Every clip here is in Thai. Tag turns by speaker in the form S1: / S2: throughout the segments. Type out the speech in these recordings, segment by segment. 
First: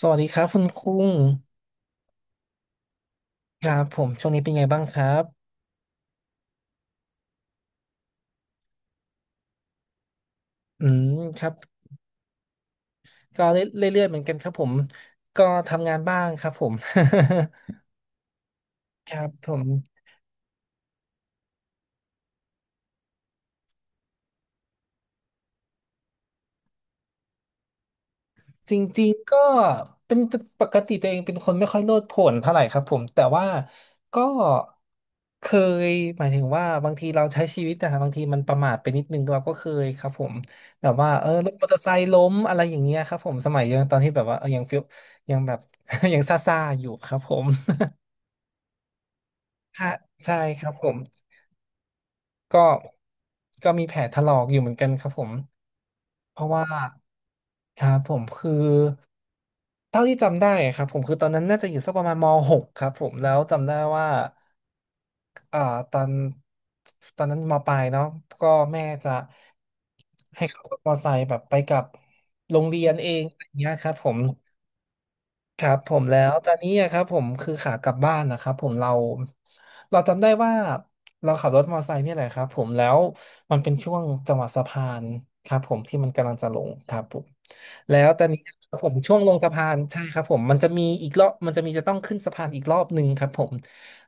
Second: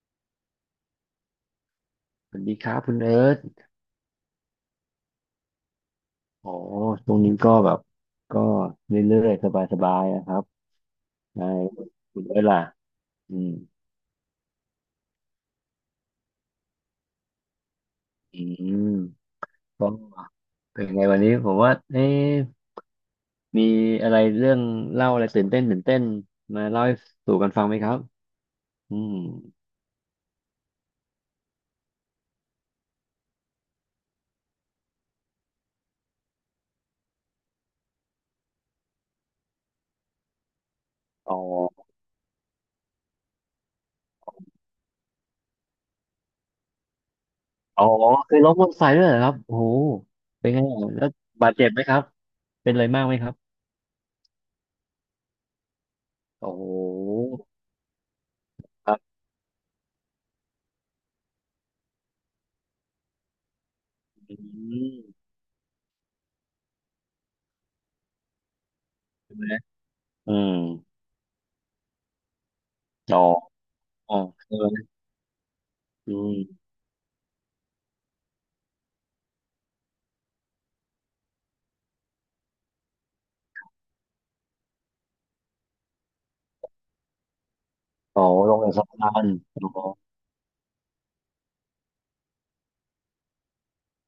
S1: สวัสดีครับคุณคุ้ง
S2: สวัสดีครับคุณเอิร์ธ
S1: ครับผมช่วงนี้เป็นไงบ้างครับ
S2: อ๋อช่วงนี้ก็แบบก็เรื่อยๆสบายๆนะครับ
S1: อืมค
S2: ใช่
S1: รับ
S2: คุณเอิร์ธล่ะอื
S1: ก็
S2: ม
S1: เรื่อยๆเหมือนกันครับผมก็ทำงานบ้างครับผม
S2: อืม
S1: ครับผม
S2: ก็เป็นไงวันนี้ผมว่าเอ๊ะมีอะไรเรื่องเล่าอะไรตื่นเต้นมาเล่าให้สู่กันฟังไหมครับ
S1: จ
S2: อื
S1: ริง
S2: ม
S1: ๆก็เป็นปกติตัวเองเป็นคนไม่ค่อยโลดโผนเท่าไหร่ครับผมแต่ว่าก็เคยหมายถึงว่าบางทีเราใช้ชีวิตนะครับบางทีมันประมาทไปนิดนึงเราก็เคยครับผมแบบว่า
S2: อ๋
S1: รถมอเตอร์ไซ
S2: อ
S1: ค์ล้มอะไรอย่างเงี้ยครับผมสมัยยังตอนที่แบบว่ายังฟิลยังแบบ ยังซ่าๆอยู่ครับผม
S2: อ๋อเคยล้มมอเตอร์ไซค์ด้วยเหรอครับโอ้โห
S1: ค่ะใช่
S2: เป็นไง
S1: ครับผ
S2: อ่ะ
S1: ม
S2: แล้วบาดเจ็บไหมครับ
S1: ก็
S2: เป็นอะไรมากไหมครับ
S1: ก็มีแผลถลอกอยู่เหมือนกันครับผมเพราะ
S2: โอ้โห
S1: ว่าครับผมคือ
S2: ครับ
S1: เท่าที่จำได้ครับผมคือตอนนั้นน่าจะอยู่สักประมาณม .6 ครับผมแล้วจำได้ว่า
S2: อืม
S1: เอ่อตอนตอนนั้นมปลายเนาะก็แม่จะ
S2: ใช่ไหมอื
S1: ให้
S2: ม
S1: ขับรถมอเตอร์ไซค์แบบไปกับโรงเรียนเอ
S2: อ๋อ
S1: งอะไรเงี้ยครับผ
S2: อ๋อ
S1: ม
S2: ใช่ไหม
S1: ครับผม
S2: อื
S1: แล้วตอน
S2: ม
S1: นี้อะครับผมคือขากลับบ้านนะครับผมเราเราจำได้ว่าเราขับรถมอเตอร์ไซค์เนี่ยแหละครับผมแล้วมันเป็นช่วงจังหวะสะพานครับผมที่มันกำลังจะลงครับผมแล้ว
S2: อ๋
S1: ตอ
S2: อ
S1: นนี้
S2: ลงเอ
S1: ค
S2: ก
S1: รับ
S2: สะ
S1: ผม
S2: พา
S1: ช่วง
S2: ร
S1: ลงสะ
S2: อ
S1: พาน
S2: ๋
S1: ใช่
S2: อ
S1: ครับผมมันจะมีอีกรอบมันจะมีจะต้องขึ้นสะพานอีกรอบหนึ่งครับผม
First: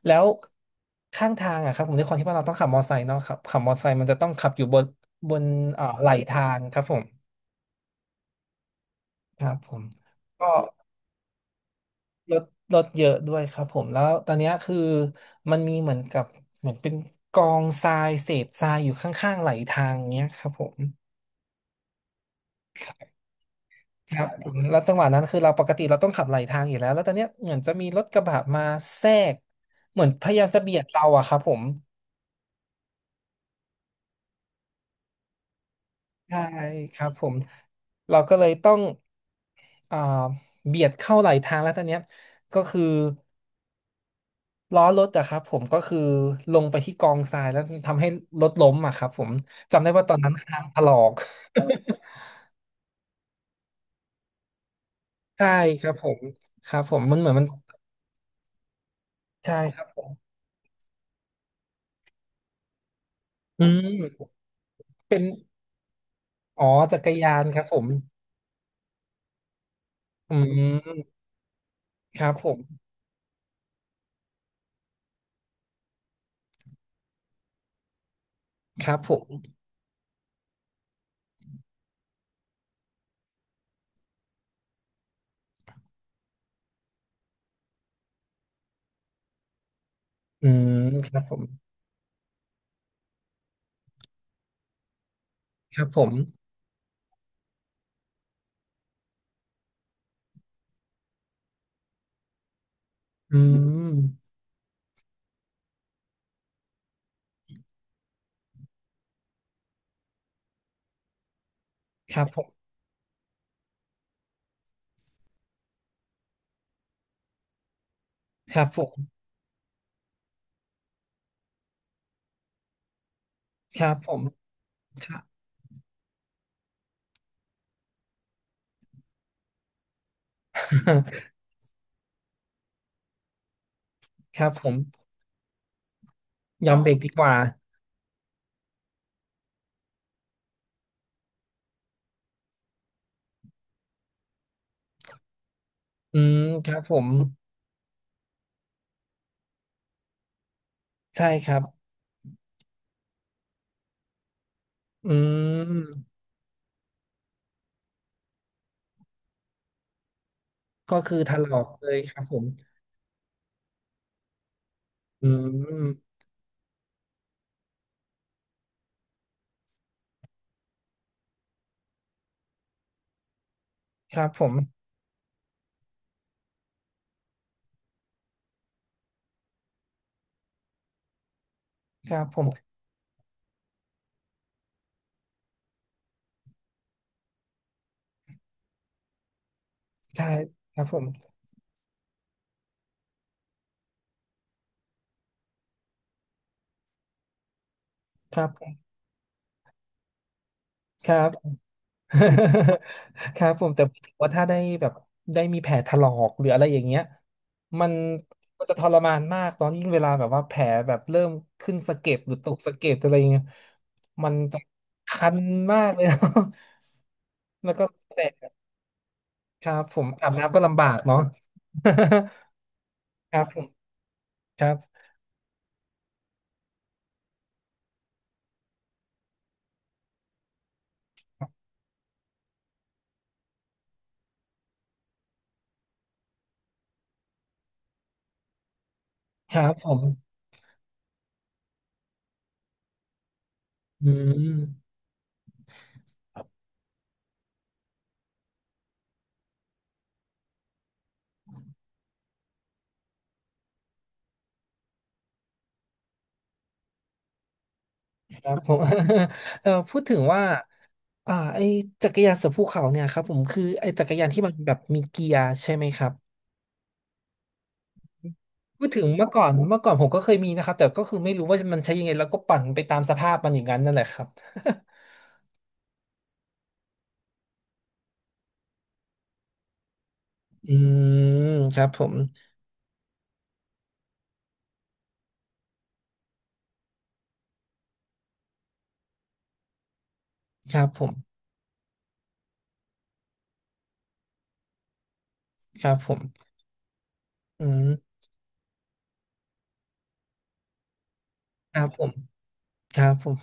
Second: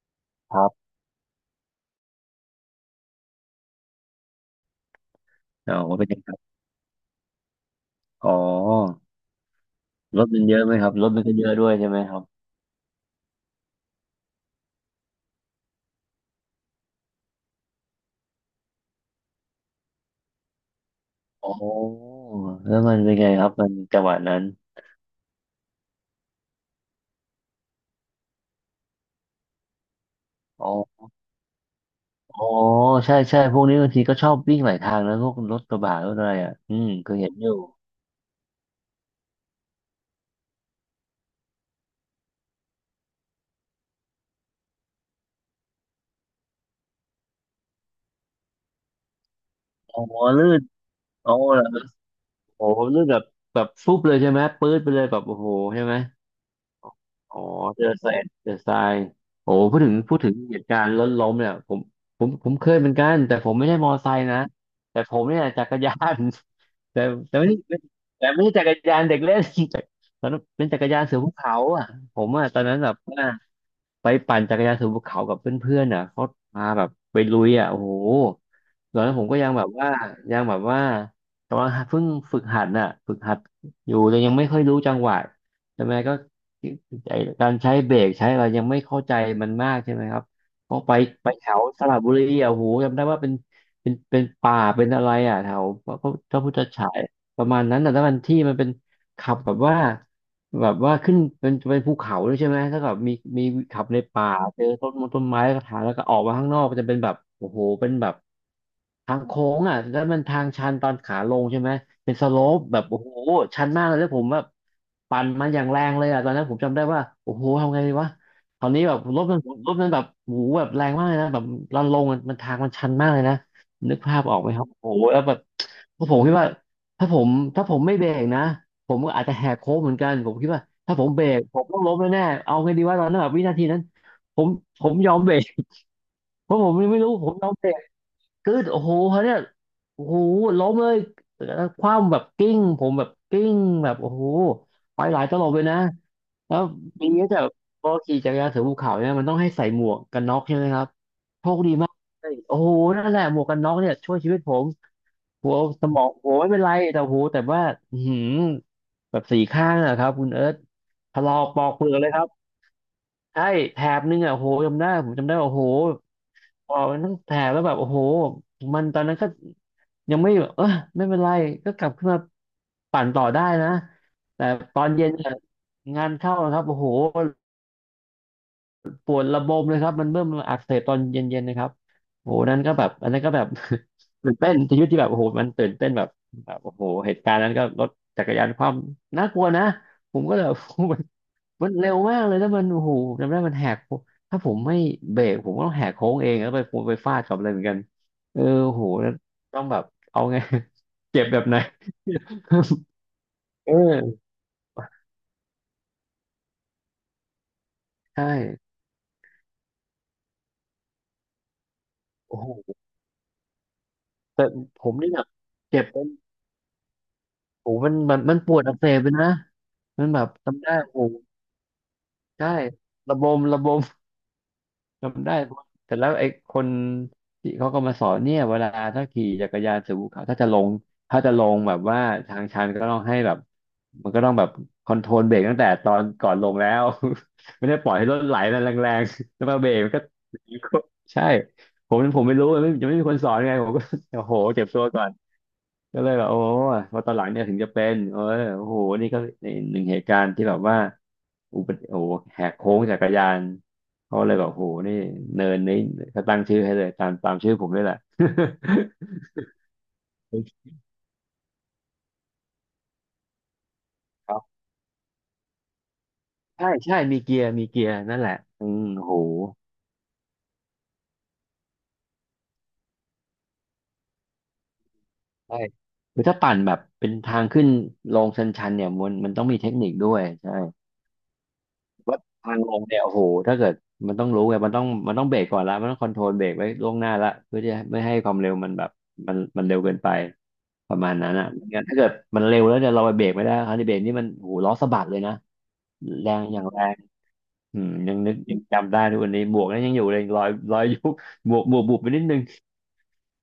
S1: แล้ว
S2: ครับ
S1: ข้างทางอะครับผมด้วยความที่ว่าเราต้องขับมอเตอร์ไซค์เนาะครับขับมอเตอร์ไซค์มันจะต้องขับอยู่บนบน
S2: อ๋อ
S1: ไห
S2: เป็
S1: ล
S2: นยังไงครั
S1: ทา
S2: บ
S1: งครับผม
S2: อ๋อ
S1: ครับผม
S2: รถมัน
S1: ก็
S2: เยอะไหมครับ รถมันก็เยอะด้วยใช่ไหมครับ
S1: ลดลดเยอะด้วยครับผมแล้วตอนเนี้ยคือมันมีเหมือนกับเหมือนเป็นกองทรายเศษทรายอยู่ข้างๆไหลทางเงี้ยครับผม
S2: อ๋อแล้วมันเป็นไงครับ มันจังห
S1: ค
S2: วะ
S1: รับ
S2: นั้น
S1: ผมแล้วจังหวะนั้นคือเราปกติเราต้องขับไหลทางอยู่แล้วแล้วตอนเนี้ยเหมือนจะมีรถกระบะมาแทรกเหมือนพยายามจะ
S2: อ๋
S1: เบียดเรา
S2: อ
S1: อะครับผม
S2: อ๋อใช่ใช่พวกนี้บางทีก็ชอบวิ่งหลายทางนะพวกรถกระบะรถอะไร
S1: ใช่
S2: อ่ะอืม
S1: ครั
S2: เค
S1: บ
S2: ย
S1: ผ
S2: เห็น
S1: ม
S2: อยู่
S1: เราก็เลยต้องอ่าเบียดเข้าไหลทางแล้วตอนเนี้ยก็คือ ล้อรถอะครับผมก็คือลงไปที่กองทรายแล้วทำให้รถล้มอะครับผมจำได้
S2: อ๋อ
S1: ว่าตอนนั้น
S2: ลื่
S1: คา
S2: น
S1: งถลอก
S2: อ๋อเหรอโอ้โหลื่นแบบแบบฟุบเลยใช่ไหมปื๊ดไปเลยแบบโอ้
S1: ใช่
S2: โหใช่
S1: ครั
S2: ไหม
S1: บผมครับผมมันเหมือน
S2: อ๋อ
S1: มัน
S2: เจอทรายเจอทรายโอ้
S1: ใช่
S2: พู
S1: ค
S2: ด
S1: รั
S2: ถึง
S1: บ
S2: พูดถึงเหตุการณ์ล้นล้มเนี่ยผมเคยเหมือนกันแต่ผม
S1: อื
S2: ไม่ได้มอไซค์
S1: ม
S2: นะแต่ผมเนี่ยจักรยาน
S1: อ๋อ จั
S2: แต่
S1: กร
S2: แต่
S1: ยาน
S2: ไม่ได้
S1: ครับผม
S2: แต่ไม่ใช่จักรยานเด็กเล่น แต่ตอน
S1: อื
S2: นั้นเป็นจักรยาน
S1: ม
S2: เสือภูเขาอ่ะผ
S1: ครั
S2: ม
S1: บผ
S2: อ่ะตอนนั้น
S1: ม
S2: แบบว่าไปปั่นจักรยานเสือภูเขากับเพื่อนๆอ่ะเขาพาแบบไปลุยอ่ะโอ้โห
S1: ค
S2: ต
S1: รั
S2: อ
S1: บ
S2: น
S1: ผ
S2: นั้นผ
S1: ม
S2: มก็ยังแบบว่ายังแบบว่าแต่ว่าเพิ่งฝึกหัดน่ะฝึกหัดอยู่แต่ยังไม่ค่อยรู้จังหวะใช่ไหมก็ไอ้การใช้เบรกใช้อะไรยังไม่เข้าใจมันมากใช่ไหมครับ
S1: อืม
S2: ก็ไป
S1: ครับ
S2: ไป
S1: ผม
S2: แถวสระบุรีอ่ะโหจำได้ว่าเป็นป่าเป็นอะไรอ่ะแถว
S1: ครับ
S2: พระ
S1: ผม
S2: พระพุทธฉายประมาณนั้นแต่ะถ้ามันที่มันเป็นขับแบบว่า แบบว่าขึ้นเป็นภูเขาด้วยใช่ไหมถ้าแบบมี
S1: อื
S2: มีขับใน
S1: ม
S2: ป่าเจอต้นมงต้นไม้แล้วก็ถ่ายแล้วก็ออกมาข้างนอกก็จะเป็นแบบโอ้โหเป็นแบบทางโค้งอ่ะแล้วมันทางชันตอนขาลงใช่ไหมเป็
S1: ค
S2: น
S1: รั
S2: ส
S1: บ
S2: โล
S1: ผม
S2: ปแบบโอ้โหชันมากเลยแล้วผมแบบปั่นมันอย่างแรงเลยอ่ะตอนนั้นผมจำได้ว่าโอ้โหทำไงดีวะ
S1: ค
S2: ต
S1: รั
S2: อ
S1: บ
S2: น
S1: ผ
S2: นี้แบ
S1: ม
S2: บรถมันรถมันแบบโอ้โหแบบแรงมากเลยนะแบบลันลงอะมันทางมันชันมากเลยนะ
S1: ครั
S2: นึ
S1: บ
S2: ก
S1: ผ
S2: ภา
S1: ม
S2: พออกไหมครับโอ้ โห
S1: ใช่
S2: แล้วแบบผมคิดว่าถ้าผมถ้าผมไม่เบรกนะ ผมก็อาจจะแหกโค้งเหมือนกัน ผมคิดว่าถ้าผมเบ รกผมต้องล้มแน่ๆเอาไงดีว่าตอนนั้นแบบวินาทีนั้นผ
S1: ครั
S2: ม
S1: บผม
S2: ผมยอมเบรก เพราะผ
S1: ยอ
S2: ม
S1: มเบรก
S2: ไม่
S1: ดี
S2: รู้
S1: ก
S2: ผ
S1: ว่า
S2: มยอมเบรกกึดโอ้โหเขาเนี่ยโอ้โหล้มเลยแล้วคว่ำแบบกิ้งผมแบบกิ้งแบบโอ้โหไปหลายตลบเลยนะ
S1: อืม
S2: แล้ว
S1: ครับผ
S2: มี
S1: ม
S2: เนี้ยแต่พอขี่จักรยานเสือภูเขาเนี่ยมันต้องให้ใส่หมวกกันน็อกใช่ไหมครับ
S1: ใช่ค
S2: โช
S1: รั
S2: ค
S1: บ
S2: ดีมากเลยโอ้โหนั่นแหละหมวกกันน็อกเนี่ยช่วยชีวิตผม
S1: อื
S2: หัวสมอง
S1: ม
S2: หัวไม่เป็นไรแต่หูแต่ว่าอือหือ แบบสี่ข้างอะครับคุณเอิร์ธ
S1: ก็
S2: ถ
S1: คือ
S2: ล
S1: ถ
S2: อก
S1: ล
S2: ป
S1: อ
S2: อ
S1: ก
S2: กเปลื
S1: เล
S2: อ
S1: ย
S2: กเลย
S1: ค
S2: ค
S1: รับ
S2: รับ
S1: ผม
S2: ใช่แถบนึงอะโหจำได้ผม
S1: อื
S2: จำได้ว่าโห
S1: ม
S2: ปอกมันทั้งแถบแล้วแบบโอ้โหมันตอนนั้นก็ยังไม่แบบเออไม่เป็นไร ก็กลับขึ้นมาปั่นต่อได้นะ
S1: ครับผ
S2: แต่
S1: ม
S2: ตอนเย็นเนี่ยงานเข้านะครับโอ้โหปวดระบมเลยครับมันเริ่มอักเสบตอนเย็นๆนะครับ
S1: ครับ
S2: โอ้โห
S1: ผม
S2: นั่นก็แบบอันนั้นก็แบบ ตื่นเต้นชีวิตที่แบบโอ้โหมันตื่นเต้นแบบแบบโอ้โหเหตุการณ์นั้นก็รถจักรยานความน่ากลัวนะผม
S1: ใช่
S2: ก็เลย แบบ
S1: ครับผม
S2: มันเร็วมากเลยแล้วมันโอ้โหจำได้มันแหกโค้งถ้าผมไม่เบรกผมก็ต้องแหกโค้งเองแล้วไปผมไปฟาดกับอะไรเหมือนกัน
S1: ค
S2: เออ
S1: รับผม
S2: โอ้โหแล้วต้องแบบเอาไง
S1: ค รั
S2: เจ็บ
S1: บ
S2: แบบไหน
S1: ครับผ
S2: เอ
S1: มแต่
S2: อ
S1: ถือว่าถ้าได้แบบได้มีแผลถลอกหรืออะไรอย่างเงี้ยมัน
S2: ใช่
S1: มันจะทรมานมากตอนยิ่งเวลาแบบว่าแผลแบบเริ่มขึ้นสะเก็ดหรือ
S2: โอ้โห
S1: ตกสะเก็ดอะไรอย่างเงี้ยมัน
S2: แต่
S1: จะ
S2: ผมนี่แบบ
S1: คัน
S2: เจ็
S1: มา
S2: บ
S1: กเล
S2: เป็
S1: ย
S2: น โอ้
S1: แล้วก็
S2: โหมัน
S1: แผ
S2: มัน
S1: ล
S2: มันปวดอักเสบเลยนะ
S1: ครับผ
S2: มั
S1: ม
S2: นแบ
S1: อา
S2: บ
S1: บน้ำก็
S2: จำได้
S1: ลำบาก
S2: โอ้
S1: เนาะ
S2: โหใช่ระบ
S1: ค
S2: ม
S1: รับผ
S2: ระ
S1: ม
S2: บม
S1: ครับ
S2: จำได้เพราะแต่แล้วไอ้คนที่เขาก็มาสอนเนี่ยเวลาถ้าขี่จักรยานสู่ภูเขาถ้าจะลงแบบว่าทางชันก็ต้องให้แบบมันก็ต้องแบบคอนโทรลเบรกตั้งแต่ตอนก่อนลงแล้ว ไม่ได้ปล่อยให้รถไหลแรงๆแล้ว
S1: ค
S2: มา
S1: รั
S2: เบร
S1: บ
S2: ก
S1: ผ
S2: มันก็
S1: ม
S2: ใช่ผมไม่รู้ไม่ยังไม่มีคนสอนไงผมก็
S1: อื
S2: โอ้โหเจ็บตัว
S1: ม
S2: ก่อน ก็เลยแบบโอ้ยพอตอนหลังเนี่ยถึงจะเป็นโอ้โหนี่ก็หนึ่งเหตุการณ์ที่แบบว่าอุบัติโอ้โหแหกโค้งจักรยานเขาเลยแบบโอ้โหนี่เนินนี้เขาตั้งชื่อให้เลยตามตามชื่อผมนี่แหละ
S1: ครับผม พูดถึงว่า ไอจักรยานเสือภูเขาเนี่ยครับผมคือไอจักรยาน
S2: ครั
S1: ที่มัน
S2: บ
S1: แบบมีเกียร์ใช่ไหมครับ
S2: ใช่ใช่มีเกียร์มีเกียร์นั่นแหละอื
S1: พู
S2: ม
S1: ดถึ
S2: โอ้
S1: ง
S2: โห
S1: เมื่อก่อนเมื่อก่อนผมก็เคยมีนะครับแต่ก็คือไม่รู้ว่ามันใช้ยังไงแล้วก็ปั่นไปตามสภาพมันอย่างนั้นนั่นแหละครับ
S2: ใช่คือถ้าปั่นแบบเป็นทางขึ้นลงชันๆเนี่ยมันต้องมีเทคนิคด้วยใช่
S1: อืมครับผม
S2: ว่าทางลงเนี่ยโอ้โหถ้าเกิดมันต้องรู้ไงมันต้องเบรกก่อนละมันต้องคอนโทรลเบรกไว้ล่วงหน้าละเพื่อที่จะไม่ให้ความเร็วมันแบบมันเร็วเกินไป
S1: ครับ
S2: ประ
S1: ผ
S2: มา
S1: ม
S2: ณนั้นอ่ะไม่งั้นถ้าเกิดมันเร็วแล้วเนี่ยเราไปเบรกไม่ได้คันที่เบรกนี่มันโอ้โหล้อสะบัดเลยนะ
S1: ครับผม
S2: แรงอย่างแรง
S1: อื
S2: อื
S1: ม
S2: มยังนึกยังจำได้ทุกวันนี้หมวกนั้นยังอยู่เลยรอยรอยยุบหมวกห
S1: ค
S2: มว
S1: รั
S2: ก
S1: บ
S2: บุ
S1: ผ
S2: บไป
S1: ม
S2: นิดนึง
S1: ครับผม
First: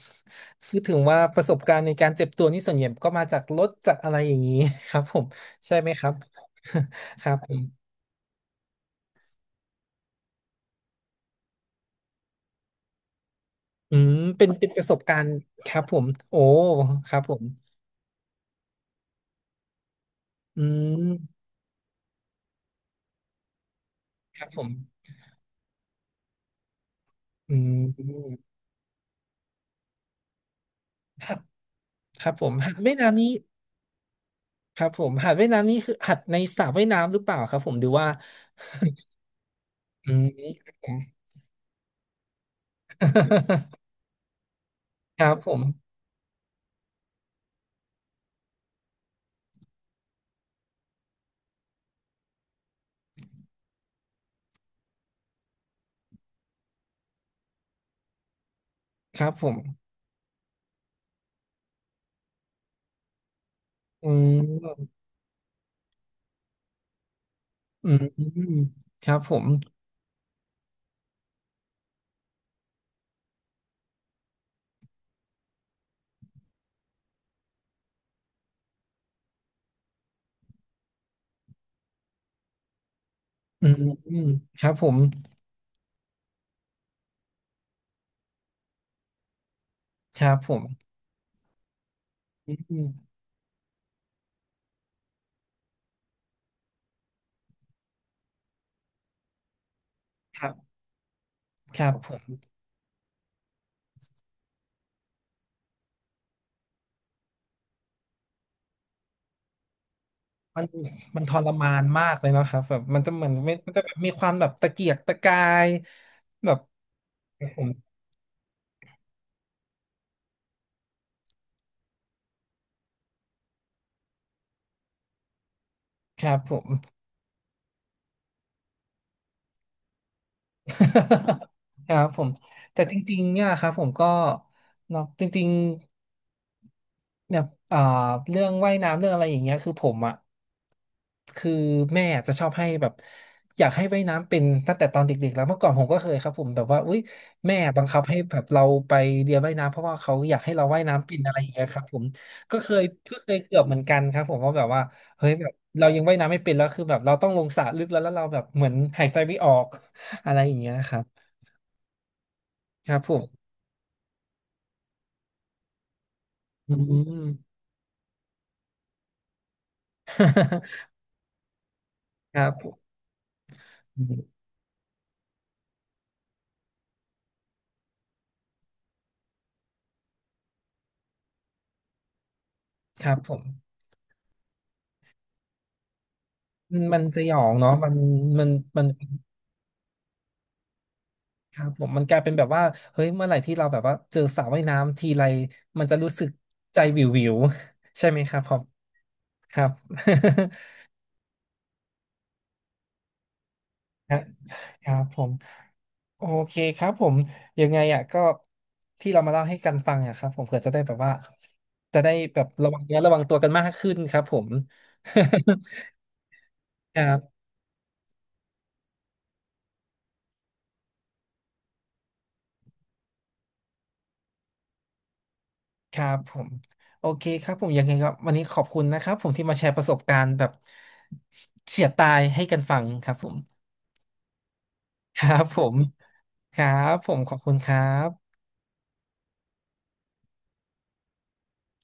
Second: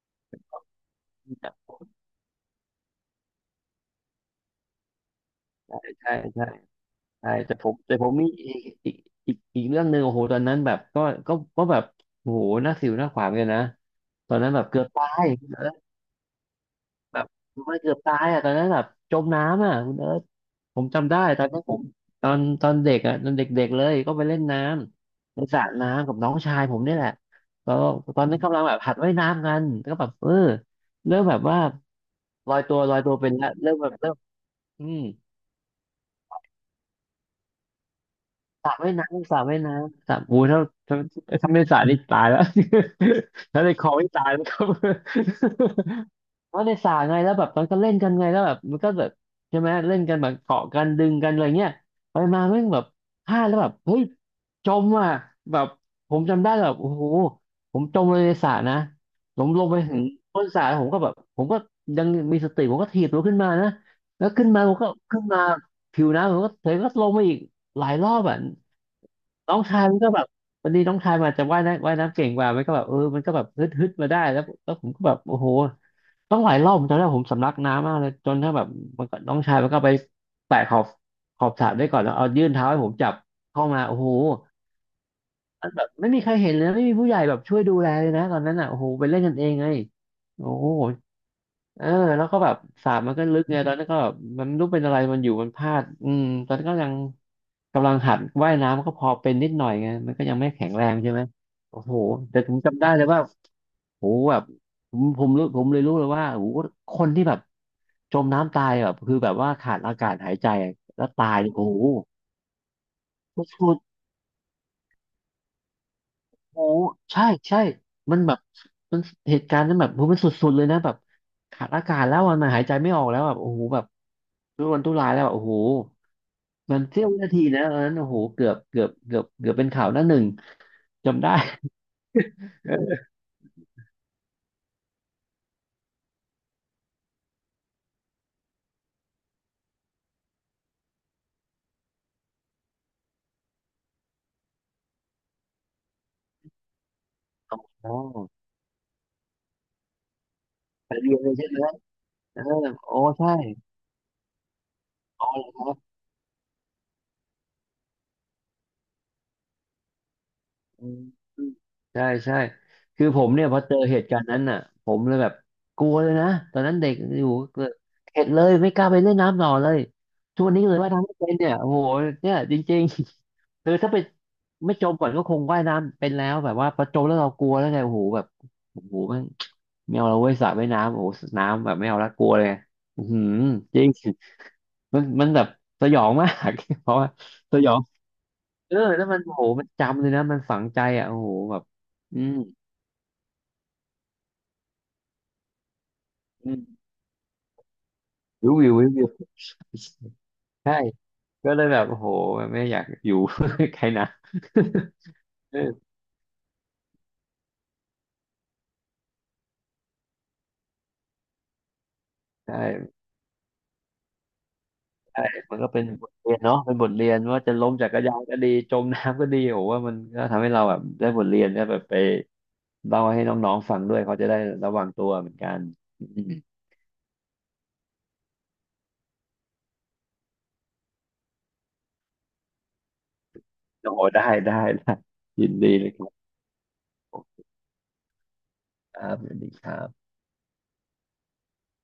S1: พูดถึงว่าประสบการณ์ในการเจ็บตัวนี่ส่วนใหญ่ก็มาจากรถจากอะไรอย่างนี้ ครับผมใช่
S2: ใช่
S1: ไหมครั
S2: ใช่
S1: บ
S2: ใช่
S1: ค
S2: ใช่
S1: รับผ
S2: แต่ผม
S1: ม
S2: แต่ผมมีอีกอีกอีกเรื่องหนึ่งโอ้โหตอนนั้นแบบก็แบบโอ้โหหน้าสิวหน้าขวานกันนะ
S1: อืม
S2: ตอน
S1: เป็
S2: นั้
S1: น
S2: นแบบ
S1: เป็น
S2: เกื
S1: ป
S2: อบ
S1: ระสบ
S2: ตา
S1: กา
S2: ย
S1: รณ์
S2: คุณเอิ
S1: ค
S2: ร์
S1: รับ
S2: ธ
S1: ผมโอ้ค
S2: แบ
S1: รับ
S2: บ
S1: ผม
S2: ไม่าเกือบตายอ่ะตอนนั้นแบบจมน้ำอ่ะคุณเอิร์ธ
S1: อื
S2: ผมจำได้
S1: ม
S2: ตอนนั้นผมตอนเด็กอ่ะตอนเด็กๆเลยก็ไปเล่
S1: ค
S2: น
S1: รับผ
S2: น้
S1: ม
S2: ำในสระน้ำกับน้องชายผมนี่แหละ
S1: อื
S2: ก็ตอนนั้
S1: ม
S2: นกำลังแบบหัดว่ายน้ำกันก็แบบเริ่มแบ
S1: หัด
S2: บว่า
S1: ครับผ
S2: ล
S1: ม
S2: อย
S1: หั
S2: ตั
S1: ด
S2: วล
S1: ว่าย
S2: อยตัว
S1: น้ำนี้
S2: เป็นละเริ่มแบบเริ่ม
S1: ค
S2: อื
S1: รับ
S2: ม
S1: ผมหัดว่ายน้ำนี้คือหัดในสระว่ายน้ำหรือเปล่าครับผมหรือว่า
S2: สระว่ายน้ำ
S1: อื
S2: สระ
S1: ม
S2: อูถ้าถ้าถ้าไม่สระนี่ตายแล้ว ถ้าใน คลองนี่ตายแล้วครับ
S1: ครับผม
S2: ว่าในสระไงแล้วแบบมันก็เล่นกันไงแล้วแบบมันก็แบบใช่ไหมเล่นกันแบบเกาะกันดึงกันอะไรเงี้ยไปมาแม่งแบบพลาดแล้วแบบเฮ้ยจมอ่ะแบบผมจำได้แบบโอ้โหผมจมเลยในสระนะ
S1: ครับ
S2: ผ
S1: ผ
S2: ม
S1: ม
S2: ลงไปถึงก้นสระผมก็ยังมีสติผมก็ถีบตัวขึ้นมานะ
S1: อื
S2: แล้วขึ้นมาผมก็
S1: ม
S2: ขึ้นมาผิวน้ำผมก็เธอก็ลงมาอีกหลา
S1: อื
S2: ยรอบอ่ะ
S1: มครับผม
S2: น้องชายมันก็แบบวันนี้น้องชายมันาจจะว่ายน้ำเก่งกว่ามันก็แบบมันก็แบบฮึดมาได้แล้วแล้วผมก็แบบโอ้โห ต้องหลายรอบผมจำได้ผมสำลักน้ำมากเลยจนถ้าแบบมันก็น้องชายมันก็ไปแตะขอบสระด้วยก่อนแล้วเอายื่นเท้าให้ผมจับเข้า
S1: อื
S2: มา
S1: ม
S2: โอ้โห
S1: ครับผม
S2: มันแบบไม่มีใครเห็นเลยนะไม่มีผู้ใหญ่แบบช่วยดูแลเลยนะตอนนั้นอ่ะโอ้โหไปเล่นกันเองไง
S1: ครับ
S2: โอ้
S1: ผม
S2: โห เออแล้วก็แบ
S1: อื
S2: บสระมัน
S1: ม
S2: ก็ลึกไงตอนนั้นก็แบบมันไม่รู้เป็นอะไรมันอยู่มันพลาดอืมตอนนั้นก็ยังกำลังหัดว่ายน้ำก็พอเป็นนิดหน่อยไงมันก็ยัง
S1: ค
S2: ไม่
S1: รั
S2: แข็ง
S1: บ
S2: แรงใช่ไหม
S1: ค
S2: โอ้
S1: รั
S2: โห
S1: บผม
S2: แต่ผมจำได้เลยว่าโหแบบผมรู้ผมเลยรู้เลยว่าโหคนที่แบบจมน้ำตายแบบคือแบบว่าขาดอากาศหายใจ
S1: มัน
S2: แล้ว
S1: มัน
S2: ตา
S1: ท
S2: ย
S1: ร
S2: เนี่ยโอ้
S1: มาน
S2: โห
S1: มากเลยเนอะครับแบบมันจะเหมือนไม่มันจะ
S2: โค
S1: แบบมีความแบบตะเกียกตะกายแบบ
S2: โอ้ใช่ใช่
S1: ผม
S2: มันแบบมันเหตุการณ์นั้นแบบโหมันสุดๆเลยนะแบบขาดอากาศแล้วอัะนะหายใจไม่ออกแล้วแบบโอ้โหแบบทุรนทุรายแล้วอะโอ้โห
S1: ครับผม
S2: มันเสี้ยววินาทีนะตอนนั้นโอ้โหเกือบเป็นข่าวหน้าหนึ่ง จำได้
S1: ครับผม แต่จ
S2: เออ
S1: ริงๆเนี่ยครับผมก็เนาะจริง เนี่ยอ่าเรื่องว่ายน้ำเรื่องอะไรอย่างเงี้ยคือผมอ่ะคือแม่จะชอบให้แบบอยากให้ว่ายน้ำเป็นตั้งแต่ตอนเด็กๆแล้วเมื่อก่อนผมก็เคยครับผมแบบว่าอุ้ยแม่บัง
S2: อ๋อ
S1: คับให้แบบเราไปเรียนว่ายน้ำเพราะว่าเขาอยากให้เราว่าย
S2: ไป
S1: น้ำ
S2: เรี
S1: เป็
S2: ยน
S1: น
S2: เล
S1: อะ
S2: ย
S1: ไรอ
S2: ใช่
S1: ย่าง
S2: ไหม
S1: เงี้ยครับผม
S2: เอ
S1: ก็
S2: อ
S1: เคย
S2: โอ้
S1: ก็เค
S2: ใช่
S1: ยเกือบเหมือนกันครับผมว่าแบบว่า
S2: อ๋
S1: เฮ้
S2: อ
S1: ยแบ
S2: เหร
S1: บ
S2: อครับ
S1: เรายังว่ายน้ำไม่เป็นแล้วคือแบบเราต้องลงสระลึกแล้วแล้วเราแบบเหมือนหายใจไม่ออก อะไรอย่างเงี้ย
S2: อื
S1: ค
S2: ม
S1: รับ
S2: ใช่ใช่
S1: ครับ
S2: คือ
S1: ผ
S2: ผ
S1: ม
S2: มเนี่ยพอเจอเหตุการณ์นั้นน่ะผมเลยแบบกลัวเลยนะตอน
S1: อื
S2: นั้นเด็กอ
S1: ม
S2: ยู่ก็เข็ดเลยไม่กล้าไปเล่นน้ำต่อเลยทุกวันนี้เลยว่ายน้ำไม่เป็นเนี่ยโอ้โหเนี่
S1: ค
S2: ย
S1: รับ
S2: จ
S1: ผ
S2: ริง
S1: ม
S2: ๆคือถ้าไป
S1: อืม
S2: ไม่จมก่อนก็คงว่ายน้ำเป็นแล้วแบบว่าพอจมแล้วเรากลัวแล้วไงโอ้โหแบบโอ้โหแมันไม่เอาเราเว้ยสระว่ายน้ำโอ้โหน้ำแบบไม่เอาละกลัวเลยอื
S1: ค
S2: อ
S1: รับ
S2: หือ
S1: ผม
S2: จริงมันมันแบบสยองมาก
S1: มั น
S2: เพราะ
S1: มัน
S2: ว่า
S1: สยอง
S2: สย
S1: เนาะ
S2: อง
S1: มันมันมัน
S2: แล้วมันโอ้โหมันจำเลยนะมันฝังใจอ่ะโอ้โห
S1: ค
S2: แบบ
S1: รับผมมันก
S2: อื
S1: ลายเป็
S2: ม
S1: นแบบว่าเฮ้ยเมื่อไหร่ที่เราแบบว่าเจอสระว่ายน้ำทีไรมันจะรู้สึก
S2: อื
S1: ใจ
S2: ม
S1: วิววิว ใช่ไหมครับผ
S2: รู้
S1: ม
S2: วิวรู้วิว
S1: ครับ
S2: ใช่ก็เลยแบบโอ้โหไม่อยากอยู่ ใครนะ
S1: ครับผม
S2: เออ
S1: โอเคครับผมยังไงอ่ะก็ที่เรามาเล่าให้กันฟังอ่ะครับผมเผื่อจะได้แบบว่าจะได้แบบระวัง
S2: ใช่
S1: เนื้อระวังตัวกันมากขึ้นครับผม
S2: ใช่มันก็เป็นบทเรียนเนาะเป็นบท
S1: ครั
S2: เรียน
S1: บ
S2: ว่าจะล้มจักรยานก็ดีจมน้ำก็ดีโอ้ว่ามันก็ทำให้เราแบบได้บทเรียนได้แบบไปเล่าให้น้องๆฟังด้วยเขาจะได้ระวังตัวเหมือนกัน
S1: ครับ
S2: อื
S1: ผ
S2: ม
S1: มโอเคครับผมยังไงครับวันนี้ขอบคุณนะครับผมที่มาแชร์ประสบการณ์แบบเฉียดตายให้กันฟังครับผม
S2: โอ้ได้ได้ได้
S1: ครับ
S2: ยิน
S1: ผ
S2: ดี
S1: ม
S2: เลยครับ
S1: ครับผมขอบคุณครับ
S2: ครับสวัสดีครับ